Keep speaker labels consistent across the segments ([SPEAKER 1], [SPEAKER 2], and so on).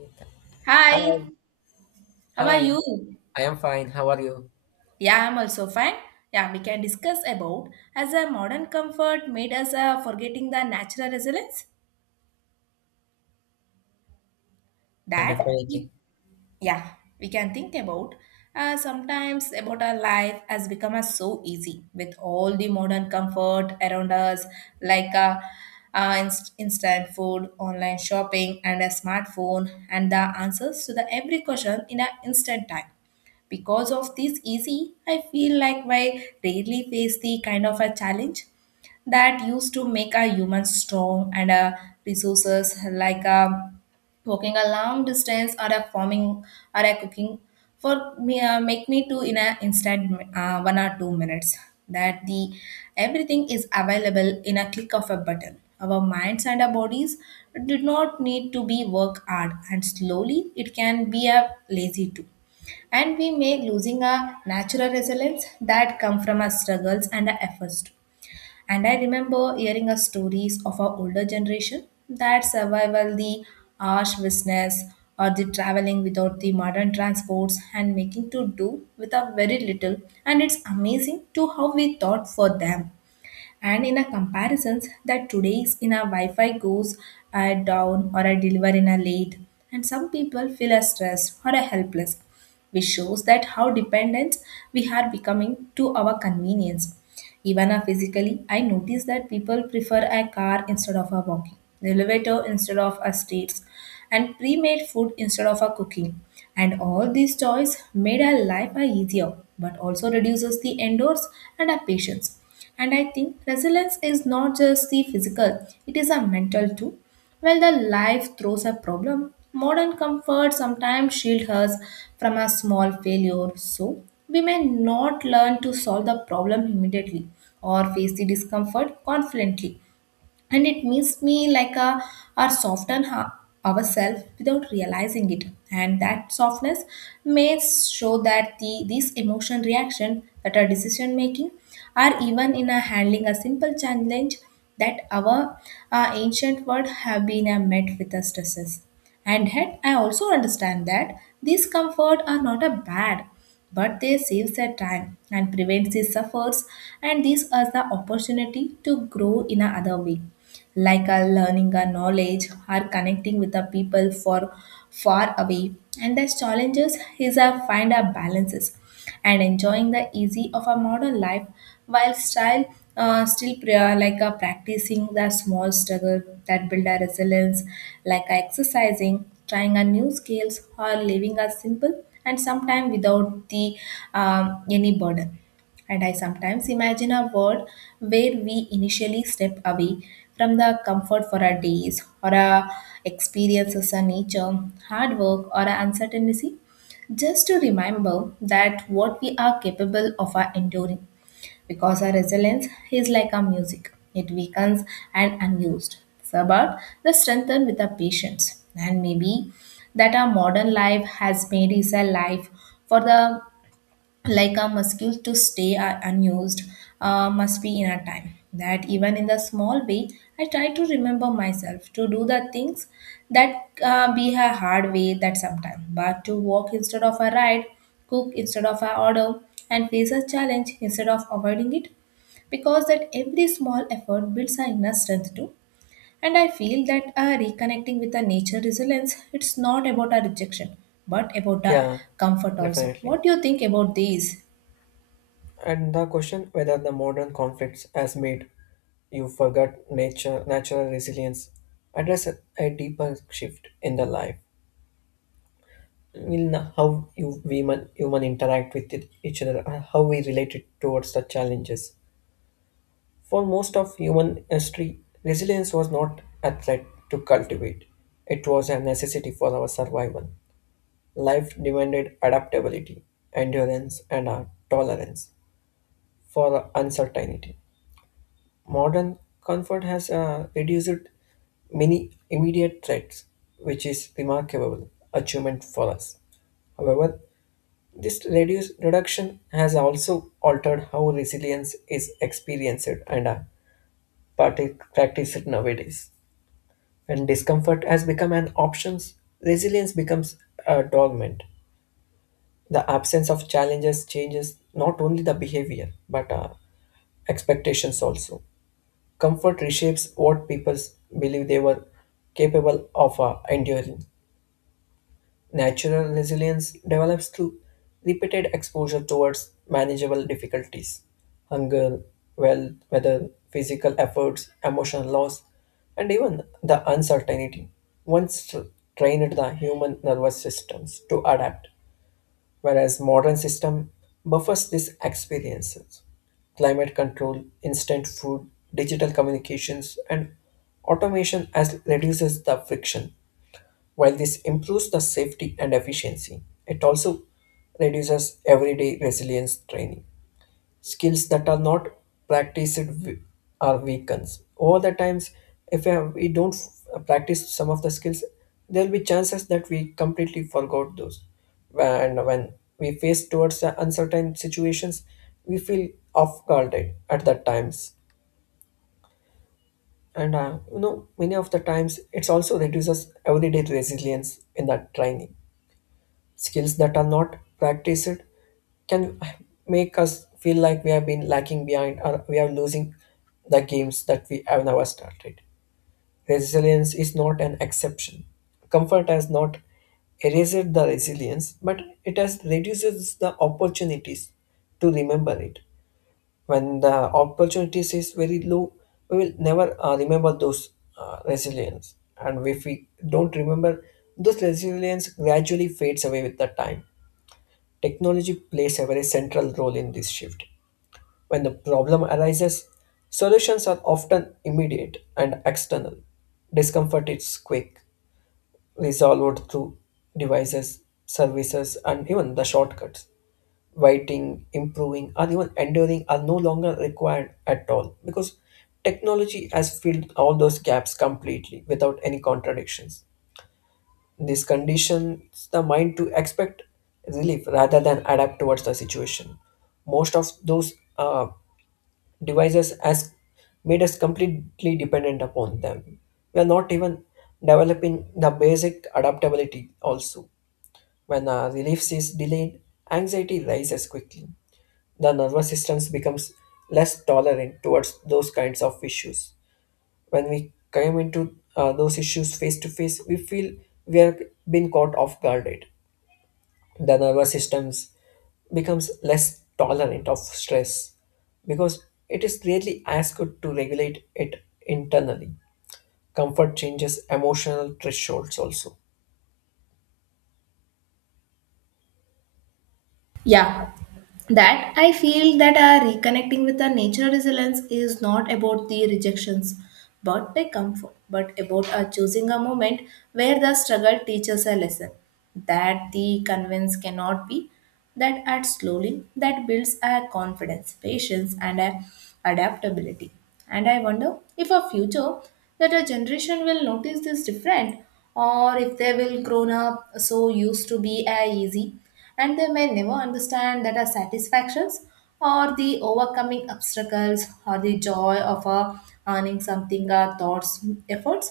[SPEAKER 1] Hi,
[SPEAKER 2] Hi, how are
[SPEAKER 1] hi.
[SPEAKER 2] you?
[SPEAKER 1] I am fine. How are you?
[SPEAKER 2] Yeah, I'm also fine. Yeah, we can discuss about as a modern comfort made us forgetting the natural resilience
[SPEAKER 1] Uh,
[SPEAKER 2] that we,
[SPEAKER 1] Definitely.
[SPEAKER 2] yeah, we can think about sometimes about our life has become us so easy with all the modern comfort around us, like instant food, online shopping and a smartphone and the answers to the every question in an instant time. Because of this easy, I feel like I rarely face the kind of a challenge that used to make a human strong, and a resources like a walking a long distance or a farming or a cooking for me make me to in a instant 1 or 2 minutes, that the everything is available in a click of a button. Our minds and our bodies did not need to be work hard, and slowly it can be a lazy too, and we may losing our natural resilience that come from our struggles and our efforts too. And I remember hearing a stories of our older generation that survival the harsh business or the traveling without the modern transports and making to do with a very little. And it's amazing to how we thought for them, and in a comparisons that today's in a wi-fi goes down or a deliver in a late, and some people feel a stress or a helpless, which shows that how dependent we are becoming to our convenience. Even physically I notice that people prefer a car instead of a walking, the elevator instead of a streets, and pre-made food instead of a cooking, and all these toys made our life a easier, but also reduces the indoors and our patience. And I think resilience is not just the physical, it is a mental too. When the life throws a problem, modern comfort sometimes shields us from a small failure. So we may not learn to solve the problem immediately or face the discomfort confidently, and it makes me like a our ourselves without realizing it, and that softness may show that the these emotion reaction that are decision making are even in a handling a simple challenge that our ancient world have been met with the stresses. And yet, I also understand that these comforts are not a bad, but they save their time and prevents these suffers, and these are the opportunity to grow in another way, like a learning a knowledge or connecting with the people for far away. And the challenges is a find a balances and enjoying the easy of a modern life while style, still pra- like practicing the small struggle that build a resilience, like exercising, trying a new skills, or living a simple, and sometimes without the any burden. And I sometimes imagine a world where we initially step away from the comfort for our days or our experiences, our nature, hard work, or our uncertainty, just to remember that what we are capable of are enduring, because our resilience is like our music, it weakens and unused so, but the strengthen with our patience. And maybe that our modern life has made is a life for the like our muscles to stay unused, must be in a time that even in the small way I try to remember myself to do the things that be a hard way that sometime, but to walk instead of a ride, cook instead of a order, and face a challenge instead of avoiding it, because that every small effort builds our inner strength too. And I feel that reconnecting with the nature resilience, it's not about a rejection, but about a
[SPEAKER 1] Yeah,
[SPEAKER 2] comfort. Also,
[SPEAKER 1] definitely.
[SPEAKER 2] what do you think about these?
[SPEAKER 1] And the question whether the modern conflicts has made you forget nature, natural resilience, address a deeper shift in the life. Will know how you human interact with each other, and how we relate it towards the challenges. For most of human history, resilience was not a threat to cultivate; it was a necessity for our survival. Life demanded adaptability, endurance, and a tolerance for uncertainty. Modern comfort has reduced many immediate threats, which is remarkable achievement for us. However, this reduction has also altered how resilience is experienced and practiced nowadays. When discomfort has become an option, resilience becomes a dormant. The absence of challenges changes not only the behavior but expectations also. Comfort reshapes what people believe they were capable of enduring. Natural resilience develops through repeated exposure towards manageable difficulties, hunger, wealth, weather, physical efforts, emotional loss, and even the uncertainty. Once trained the human nervous systems to adapt, whereas modern system buffers these experiences. Climate control, instant food, digital communications, and automation as reduces the friction. While this improves the safety and efficiency, it also reduces everyday resilience training skills that are not practiced. Are weakens over the times. If we don't practice some of the skills, there will be chances that we completely forgot those, and when we face towards the uncertain situations we feel off guarded at that times. And you know, many of the times it's also reduces everyday resilience in that training. Skills that are not practiced can make us feel like we have been lacking behind, or we are losing the games that we have never started. Resilience is not an exception. Comfort has not erased the resilience, but it has reduces the opportunities to remember it. When the opportunities is very low, we will never remember those resilience. And if we don't remember, those resilience gradually fades away with the time. Technology plays a very central role in this shift. When the problem arises, solutions are often immediate and external. Discomfort is quick, resolved through devices, services, and even the shortcuts. Waiting, improving, or even enduring are no longer required at all, because technology has filled all those gaps completely without any contradictions. This conditions the mind to expect relief rather than adapt towards the situation. Most of those uh, devices has made us completely dependent upon them. We are not even developing the basic adaptability also. When relief is delayed, anxiety rises quickly. The nervous system becomes less tolerant towards those kinds of issues. When we come into those issues face to face, we feel we have been caught off guarded. The nervous systems becomes less tolerant of stress because it is clearly asked to regulate it internally. Comfort changes emotional thresholds also.
[SPEAKER 2] Yeah, that I feel that reconnecting with our nature resilience is not about the rejections but the comfort, but about choosing a moment where the struggle teaches a lesson that the convince cannot be, that adds slowly, that builds a confidence, patience, and a adaptability. And I wonder if a future that a generation will notice this different, or if they will grown up so used to be a easy, and they may never understand that our satisfactions or the overcoming obstacles or the joy of earning something our thoughts efforts.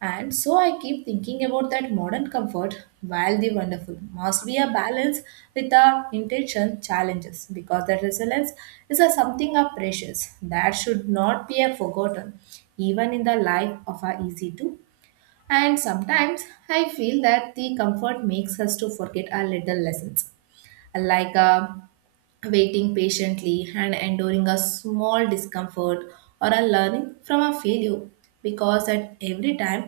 [SPEAKER 2] And so I keep thinking about that modern comfort, while the wonderful must be a balance with our intention challenges, because that resilience is a something of precious that should not be a forgotten, even in the life of our easy to. And sometimes I feel that the comfort makes us to forget our little lessons, like waiting patiently and enduring a small discomfort or a learning from a failure, because at every time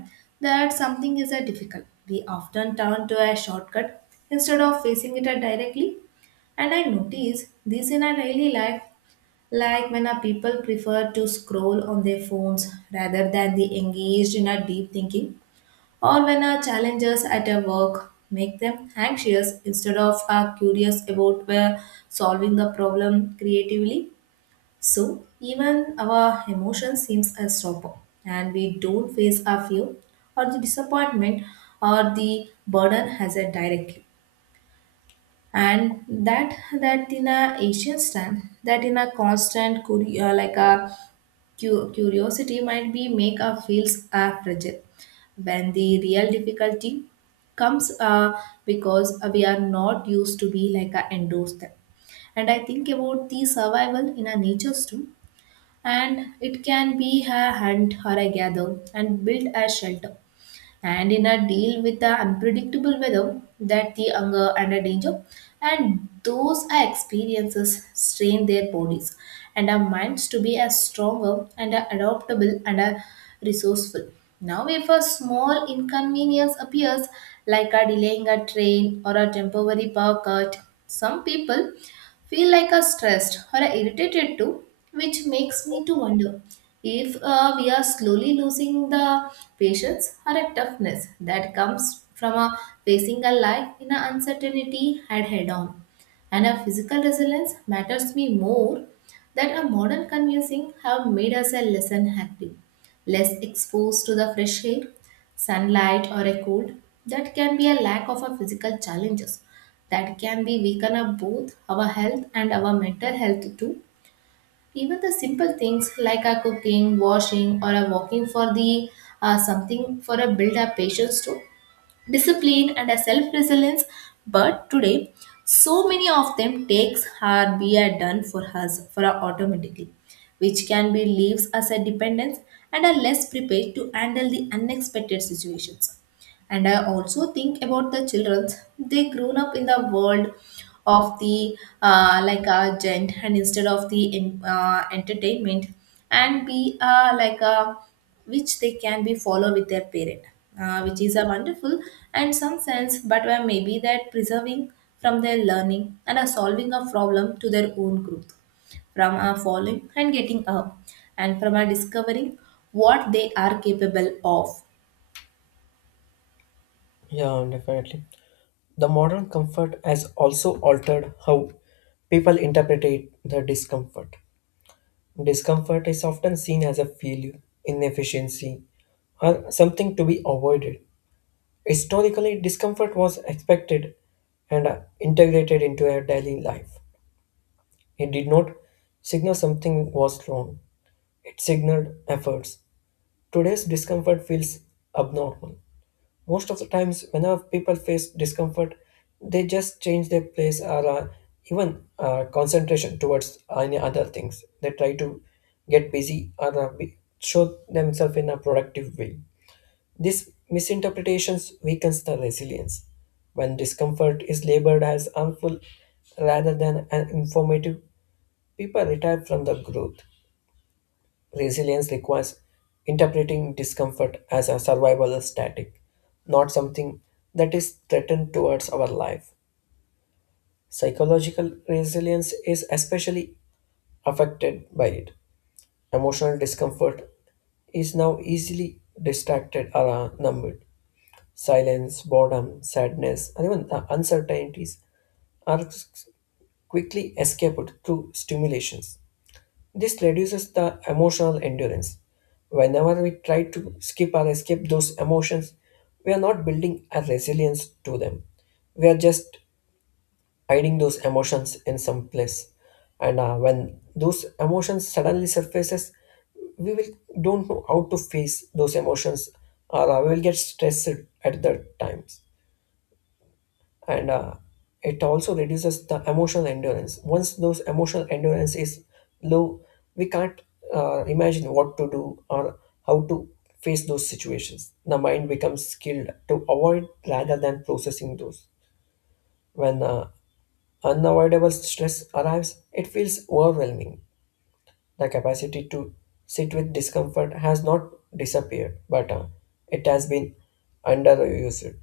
[SPEAKER 2] that something is a difficult we often turn to a shortcut instead of facing it directly. And I notice this in our daily life, like when our people prefer to scroll on their phones rather than they engaged in a deep thinking, or when our challenges at our work make them anxious instead of curious about where solving the problem creatively. So even our emotion seems a stopper, and we don't face our fear or the disappointment or the burden has a directly. And that in a Asian stand that in a constant courier like a curiosity might be make our feels are fragile when the real difficulty comes, because we are not used to be like a endorse them. And I think about the survival in our natures too, and it can be a hunt or a gather and build a shelter and in a deal with the unpredictable weather, that the hunger and the danger, and those are experiences strain their bodies and our minds to be as stronger and are adaptable and are resourceful. Now if a small inconvenience appears, like a delaying a train or a temporary power cut, some people feel like a stressed or a irritated too, which makes me to wonder if we are slowly losing the patience or a toughness that comes from a facing a life in an uncertainty head on. And a physical resilience matters me more, that a modern convincing have made us a less active, less exposed to the fresh air, sunlight or a cold, that can be a lack of a physical challenges that can be weaken up both our health and our mental health too. Even the simple things like a cooking, washing, or a walking for the something for a build up patience too, discipline and a self resilience. But today, so many of them takes are be a done for us for our automatically, which can be leaves us a dependence and are less prepared to handle the unexpected situations. And I also think about the children, they grown up in the world of the like a gent, and instead of the entertainment and be like a which they can be follow with their parent, which is a wonderful and some sense, but where maybe that preserving from their learning and a solving a problem to their own growth, from a falling and getting up, and from a discovering what they are capable of.
[SPEAKER 1] Yeah, definitely. The modern comfort has also altered how people interpret the discomfort. Discomfort is often seen as a failure, inefficiency, or something to be avoided. Historically, discomfort was expected and integrated into our daily life. It did not signal something was wrong, it signaled efforts. Today's discomfort feels abnormal. Most of the times, whenever people face discomfort, they just change their place or even concentration towards any other things. They try to get busy or show themselves in a productive way. These misinterpretations weakens the resilience. When discomfort is labeled as harmful rather than an informative, people retire from the growth. Resilience requires interpreting discomfort as a survival static, not something that is threatened towards our life. Psychological resilience is especially affected by it. Emotional discomfort is now easily distracted or numbed. Silence, boredom, sadness, and even uncertainties are quickly escaped through stimulations. This reduces the emotional endurance. Whenever we try to skip or escape those emotions, we are not building a resilience to them. We are just hiding those emotions in some place. And when those emotions suddenly surfaces, we will don't know how to face those emotions, or we will get stressed at that times. And it also reduces the emotional endurance. Once those emotional endurance is low, we can't imagine what to do or how to face those situations. The mind becomes skilled to avoid rather than processing those. When unavoidable stress arrives, it feels overwhelming. The capacity to sit with discomfort has not disappeared, but it has been underused.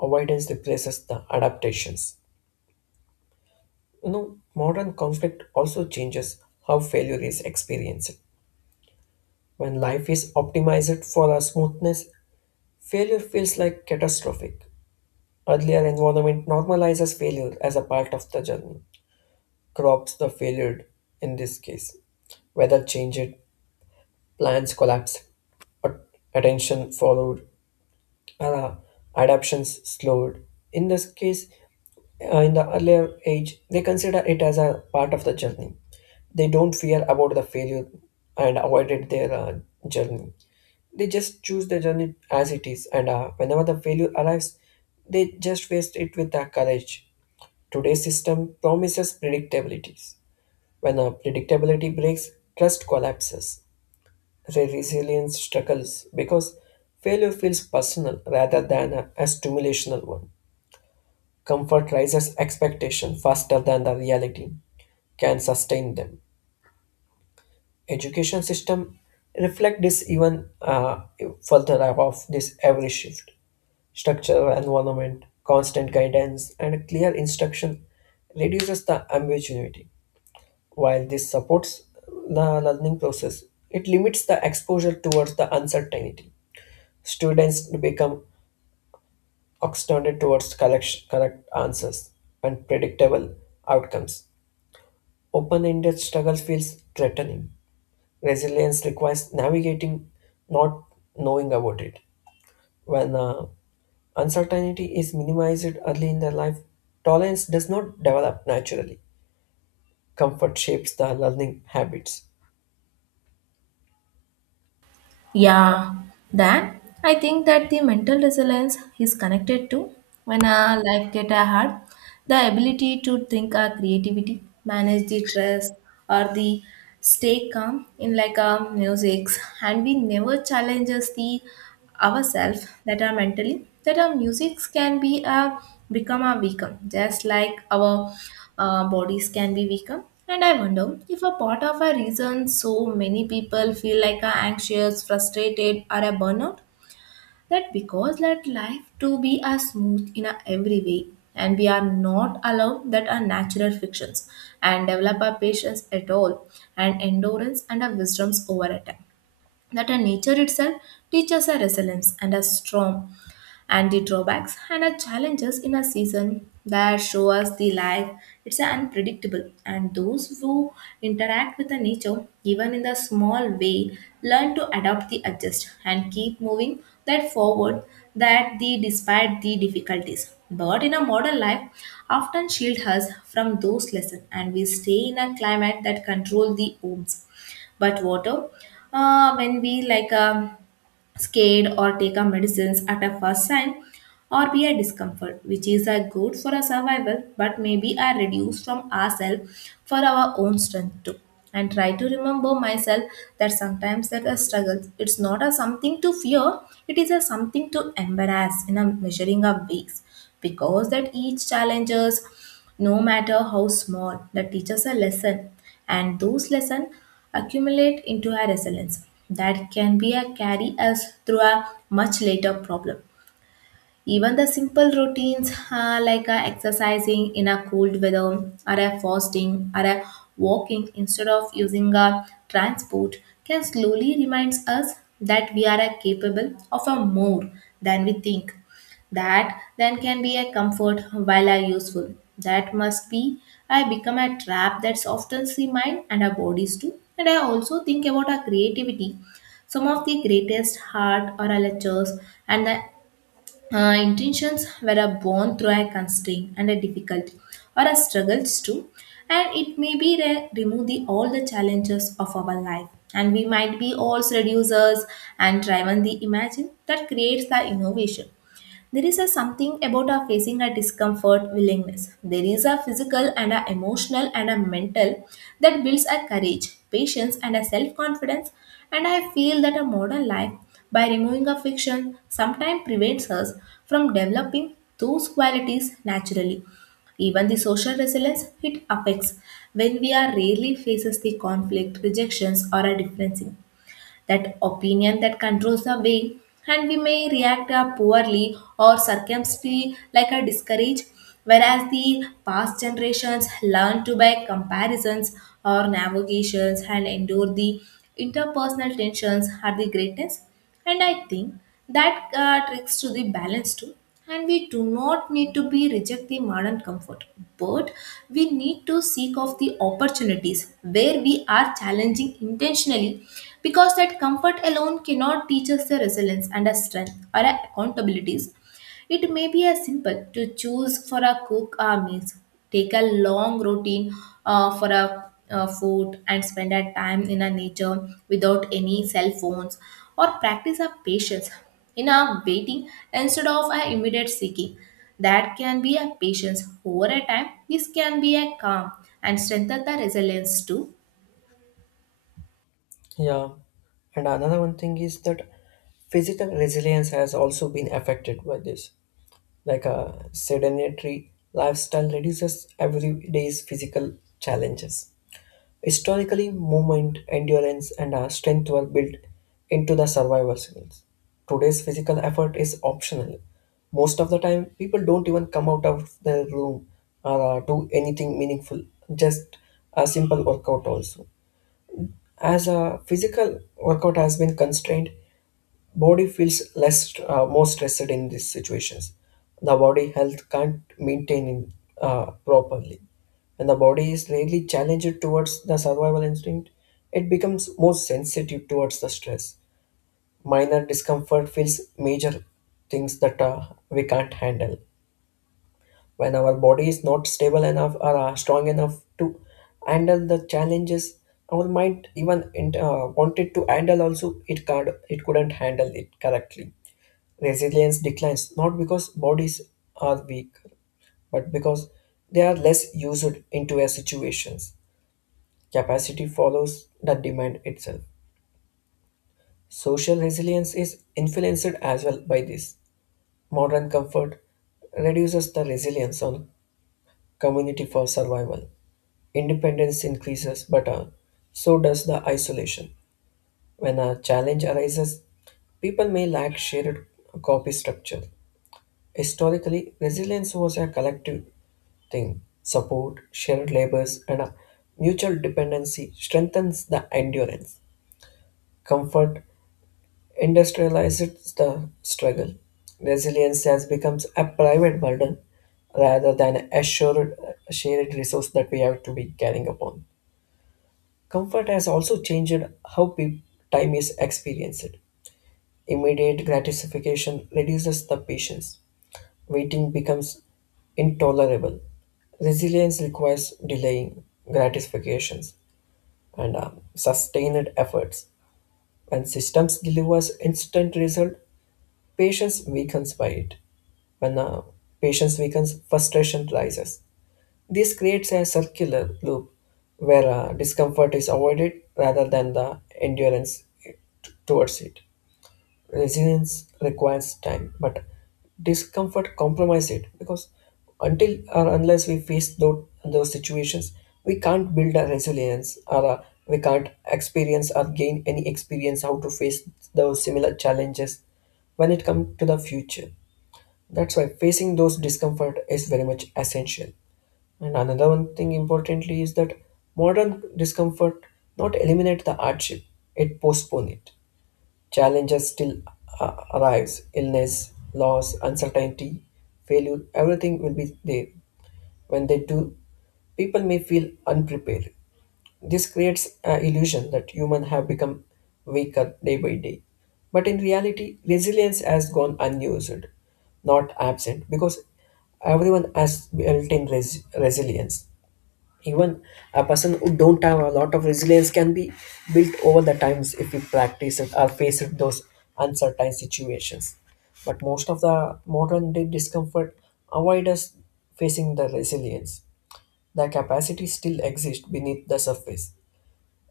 [SPEAKER 1] Avoidance replaces the adaptations. You know, modern conflict also changes how failure is experienced. When life is optimized for our smoothness, failure feels like catastrophic. Earlier environment normalizes failure as a part of the journey, crops the failure in this case. Weather changed, plans collapsed, at- attention followed, uh, adaptations slowed. In this case, in the earlier age, they consider it as a part of the journey. They don't fear about the failure and avoided their journey. They just choose the journey as it is, and whenever the failure arrives, they just face it with courage. Today's system promises predictabilities. When predictability breaks, trust collapses. Resilience struggles because failure feels personal rather than a stimulational one. Comfort rises expectation faster than the reality can sustain them. Education system reflect this even further. Above this every shift, structure environment, constant guidance and clear instruction reduces the ambiguity. While this supports the learning process, it limits the exposure towards the uncertainty. Students become extended towards correct answers and predictable outcomes. Open-ended struggle feels threatening. Resilience requires navigating not knowing about it. When uncertainty is minimized early in their life, tolerance does not develop naturally. Comfort shapes the learning habits.
[SPEAKER 2] Yeah, then I think that the mental resilience is connected to when a life get a hard, the ability to think our creativity, manage the stress, or the stay calm in like our music, and we never challenges the ourselves that are mentally, that our musics can be a become a weaker just like our bodies can be weaker. And I wonder if a part of a reason so many people feel like are anxious frustrated or a burnout, that because that life to be as smooth in a every way, and we are not allowed that are natural fictions and develop our patience at all and endurance and our wisdoms over a time, that our nature itself teaches our resilience and our storm and the drawbacks and our challenges in a season that show us the life, it's unpredictable. And those who interact with the nature even in the small way learn to adapt the adjust and keep moving that forward, that the despite the difficulties, but in a modern life often shield us from those lessons, and we stay in a climate that control the homes, but water, when we like scared or take our medicines at a first sign or we are discomfort, which is a good for our survival, but maybe I reduce from ourselves for our own strength too. And try to remember myself that sometimes that a struggle it's not a something to fear, it is a something to embrace in a measuring of weeks, because that each challenges, no matter how small, that teaches a lesson, and those lessons accumulate into a resilience that can be a carry us through a much later problem. Even the simple routines, like exercising in a cold weather or a fasting or a walking instead of using a transport, can slowly reminds us that we are capable of a more than we think. That then can be a comfort while are useful. That must be I become a trap that's often see mind and our bodies too. And I also think about our creativity. Some of the greatest art or our lectures and the intentions were a born through a constraint and a difficulty or a struggles too, and it may be remove the all the challenges of our life, and we might be all seducers and driven the imagine that creates the innovation. There is a something about a facing a discomfort willingness. There is a physical and a emotional and a mental that builds a courage, patience, and a self-confidence. And I feel that a modern life, by removing a fiction, sometimes prevents us from developing those qualities naturally. Even the social resilience it affects when we are rarely faces the conflict, rejections, or a difference that opinion that controls the way, and we may react poorly or circumspectly like a discourage, whereas the past generations learn to by comparisons or navigations and endure the interpersonal tensions are the greatest. And I think that tricks to the balance too. And we do not need to be reject the modern comfort, but we need to seek of the opportunities where we are challenging intentionally, because that comfort alone cannot teach us the resilience and a strength or a accountabilities. It may be as simple to choose for a cook a meals, take a long routine for a food and spend a time in a nature without any cell phones or practice a patience in a waiting instead of a immediate seeking. That can be a patience over a time. This can be a calm and strengthen the resilience too.
[SPEAKER 1] Yeah, and another one thing is that physical resilience has also been affected by this. Like a sedentary lifestyle reduces everyday's physical challenges. Historically, movement, endurance, and strength were built into the survival skills. Today's physical effort is optional. Most of the time, people don't even come out of their room or do anything meaningful, just a simple workout, also. As a physical workout has been constrained, body feels more stressed in these situations. The body health can't maintain in, properly. When the body is really challenged towards the survival instinct, it becomes more sensitive towards the stress. Minor discomfort feels major things that we can't handle. When our body is not stable enough or strong enough to handle the challenges, our mind even wanted to handle also it couldn't handle it correctly. Resilience declines not because bodies are weak, but because they are less used into a situations. Capacity follows the demand itself. Social resilience is influenced as well by this. Modern comfort reduces the resilience on community for survival. Independence increases, but so does the isolation. When a challenge arises, people may lack shared copy structure. Historically, resilience was a collective thing, support, shared labors and a mutual dependency strengthens the endurance. Comfort industrializes the struggle. Resilience has become a private burden rather than a shared resource that we have to be carrying upon. Comfort has also changed how time is experienced. Immediate gratification reduces the patience. Waiting becomes intolerable. Resilience requires delaying gratifications and sustained efforts. When systems delivers instant result, patience weakens by it. When patience weakens, frustration rises. This creates a circular loop where discomfort is avoided rather than the endurance towards it. Resilience requires time, but discomfort compromises it, because until or unless we face those situations, we can't build a resilience, we can't experience or gain any experience how to face those similar challenges when it comes to the future. That's why facing those discomfort is very much essential. And another one thing importantly is that modern discomfort not eliminate the hardship, it postpone it. Challenges still arrives illness, loss, uncertainty, failure, everything will be there. When they do, people may feel unprepared. This creates an illusion that humans have become weaker day by day. But in reality, resilience has gone unused, not absent, because everyone has built in resilience. Even a person who don't have a lot of resilience can be built over the times if we practice it or face it those uncertain situations. But most of the modern day discomfort avoid us facing the resilience. The capacity still exists beneath the surface.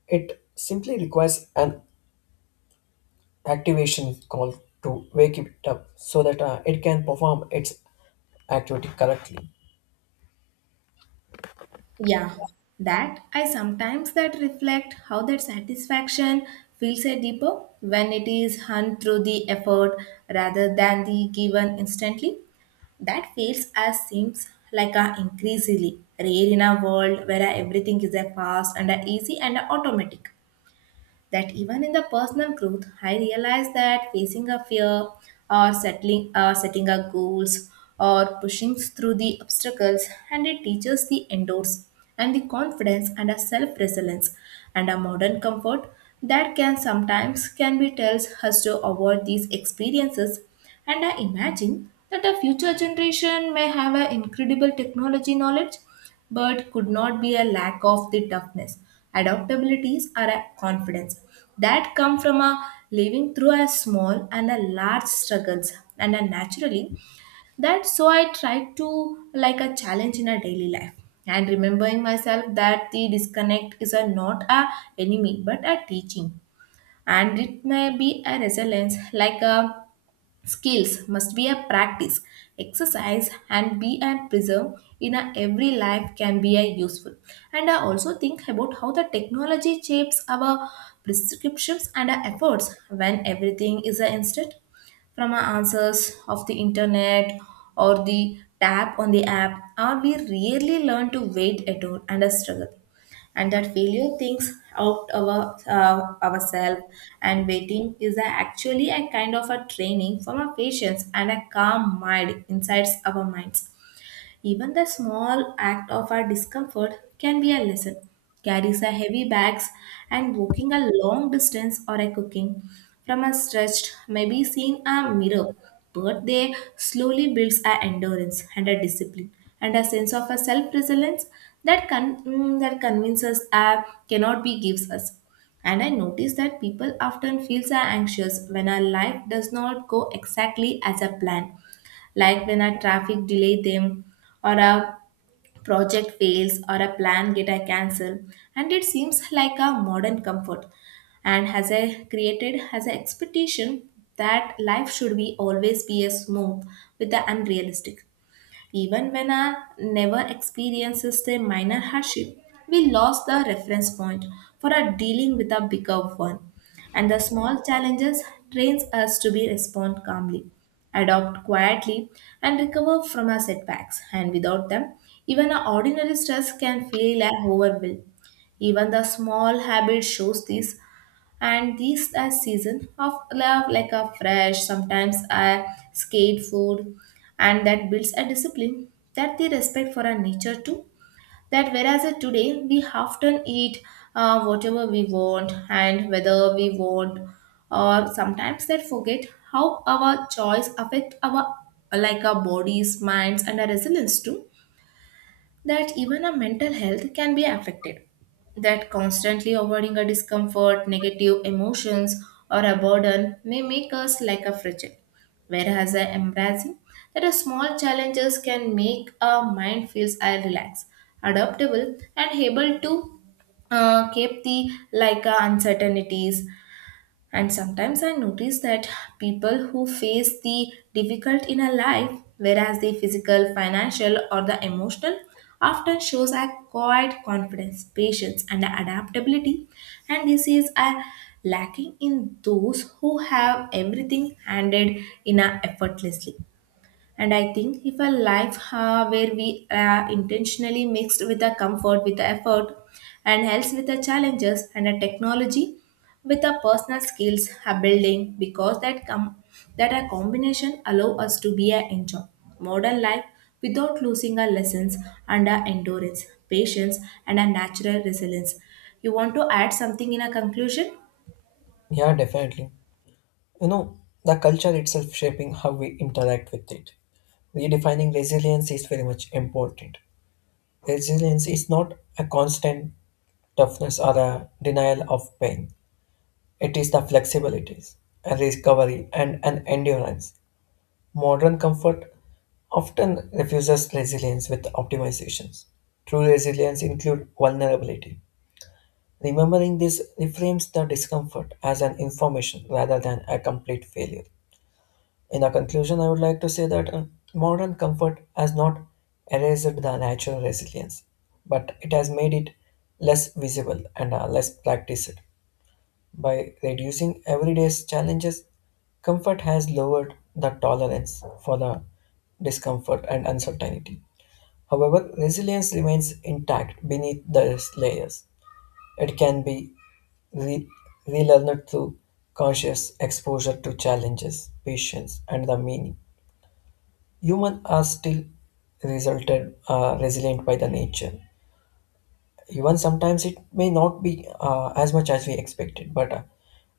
[SPEAKER 1] It simply requires an activation call to wake it up so that it can perform its activity correctly.
[SPEAKER 2] Yeah, that I sometimes that reflect how that satisfaction feels a deeper when it is hunt through the effort rather than the given instantly. That feels as seems like a increasingly rare in a world where everything is a fast and a easy and a automatic, that even in the personal growth, I realized that facing a fear or settling or setting up goals or pushing through the obstacles, and it teaches the endurance and the confidence and a self-resilience. And a modern comfort that can sometimes can be tells us to avoid these experiences. And I imagine that a future generation may have an incredible technology knowledge but could not be a lack of the toughness. Adaptabilities are a confidence that come from a living through a small and a large struggles and a naturally, that so I try to like a challenge in a daily life and remembering myself that the disconnect is a not a enemy but a teaching, and it may be a resilience like a skills must be a practice, exercise, and be and preserve in a every life can be a useful. And I also think about how the technology shapes our prescriptions and our efforts when everything is an instant from our answers of the internet or the tap on the app, or we really learn to wait at all and a struggle, and that failure thinks out our ourselves. And waiting is a, actually a kind of a training from a patience and a calm mind inside our minds. Even the small act of our discomfort can be a lesson. Carries a heavy bags and walking a long distance or a cooking from a stretched, maybe seeing a mirror, but they slowly builds a endurance and a discipline and a sense of a self-resilience that that convinces a cannot be gives us. And I notice that people often feels are anxious when our life does not go exactly as a plan, like when a traffic delay them or a project fails or a plan get a cancel, and it seems like a modern comfort and has a created has an expectation that life should be always be a smooth with the unrealistic. Even when I never experiences a minor hardship, we lost the reference point for our dealing with a bigger one. And the small challenges trains us to be respond calmly, adopt quietly, and recover from our setbacks. And without them, even our ordinary stress can feel like overwhelm. Even the small habit shows this, and these are season of love like a fresh sometimes a skate food, and that builds a discipline that the respect for our nature too, that whereas today we often eat whatever we want and whether we want, or sometimes that forget how our choice affect our like our bodies minds and our resilience too, that even our mental health can be affected. That constantly avoiding a discomfort, negative emotions, or a burden may make us like a fragile. Whereas a embracing that a small challenges can make our mind feels a relaxed, adaptable, and able to keep the like uncertainties. And sometimes I notice that people who face the difficult in a life, whereas the physical, financial, or the emotional, often shows a quiet confidence, patience, and adaptability. And this is a lacking in those who have everything handed in a effortlessly. And I think if a life where we are intentionally mixed with the comfort, with the effort, and health with the challenges, and a technology with the personal skills are building, because that that a combination allow us to be a enjoy modern life without losing our lessons and our endurance, patience, and our natural resilience. You want to add something in a conclusion?
[SPEAKER 1] Yeah, definitely. You know, the culture itself shaping how we interact with it. Redefining resilience is very much important. Resilience is not a constant toughness or a denial of pain. It is the flexibilities, a recovery, and an endurance. Modern comfort often refuses resilience with optimizations. True resilience includes vulnerability. Remembering this reframes the discomfort as an information rather than a complete failure. In a conclusion, I would like to say that modern comfort has not erased the natural resilience, but it has made it less visible and less practiced. By reducing everyday's challenges, comfort has lowered the tolerance for the discomfort and uncertainty. However, resilience remains intact beneath these layers. It can be re- relearned through conscious exposure to challenges, patience, and the meaning. Humans are still resulted resilient by the nature. Even sometimes it may not be as much as we expected, but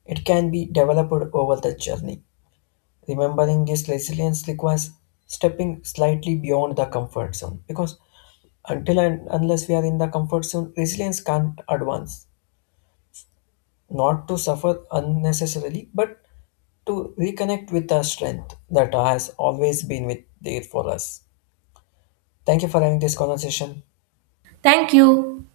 [SPEAKER 1] it can be developed over the journey. Remembering this resilience requires stepping slightly beyond the comfort zone, because until and unless we are in the comfort zone, resilience can't advance. Not to suffer unnecessarily, but to reconnect with the strength that has always been with there for us. Thank you for having this conversation.
[SPEAKER 2] Thank you.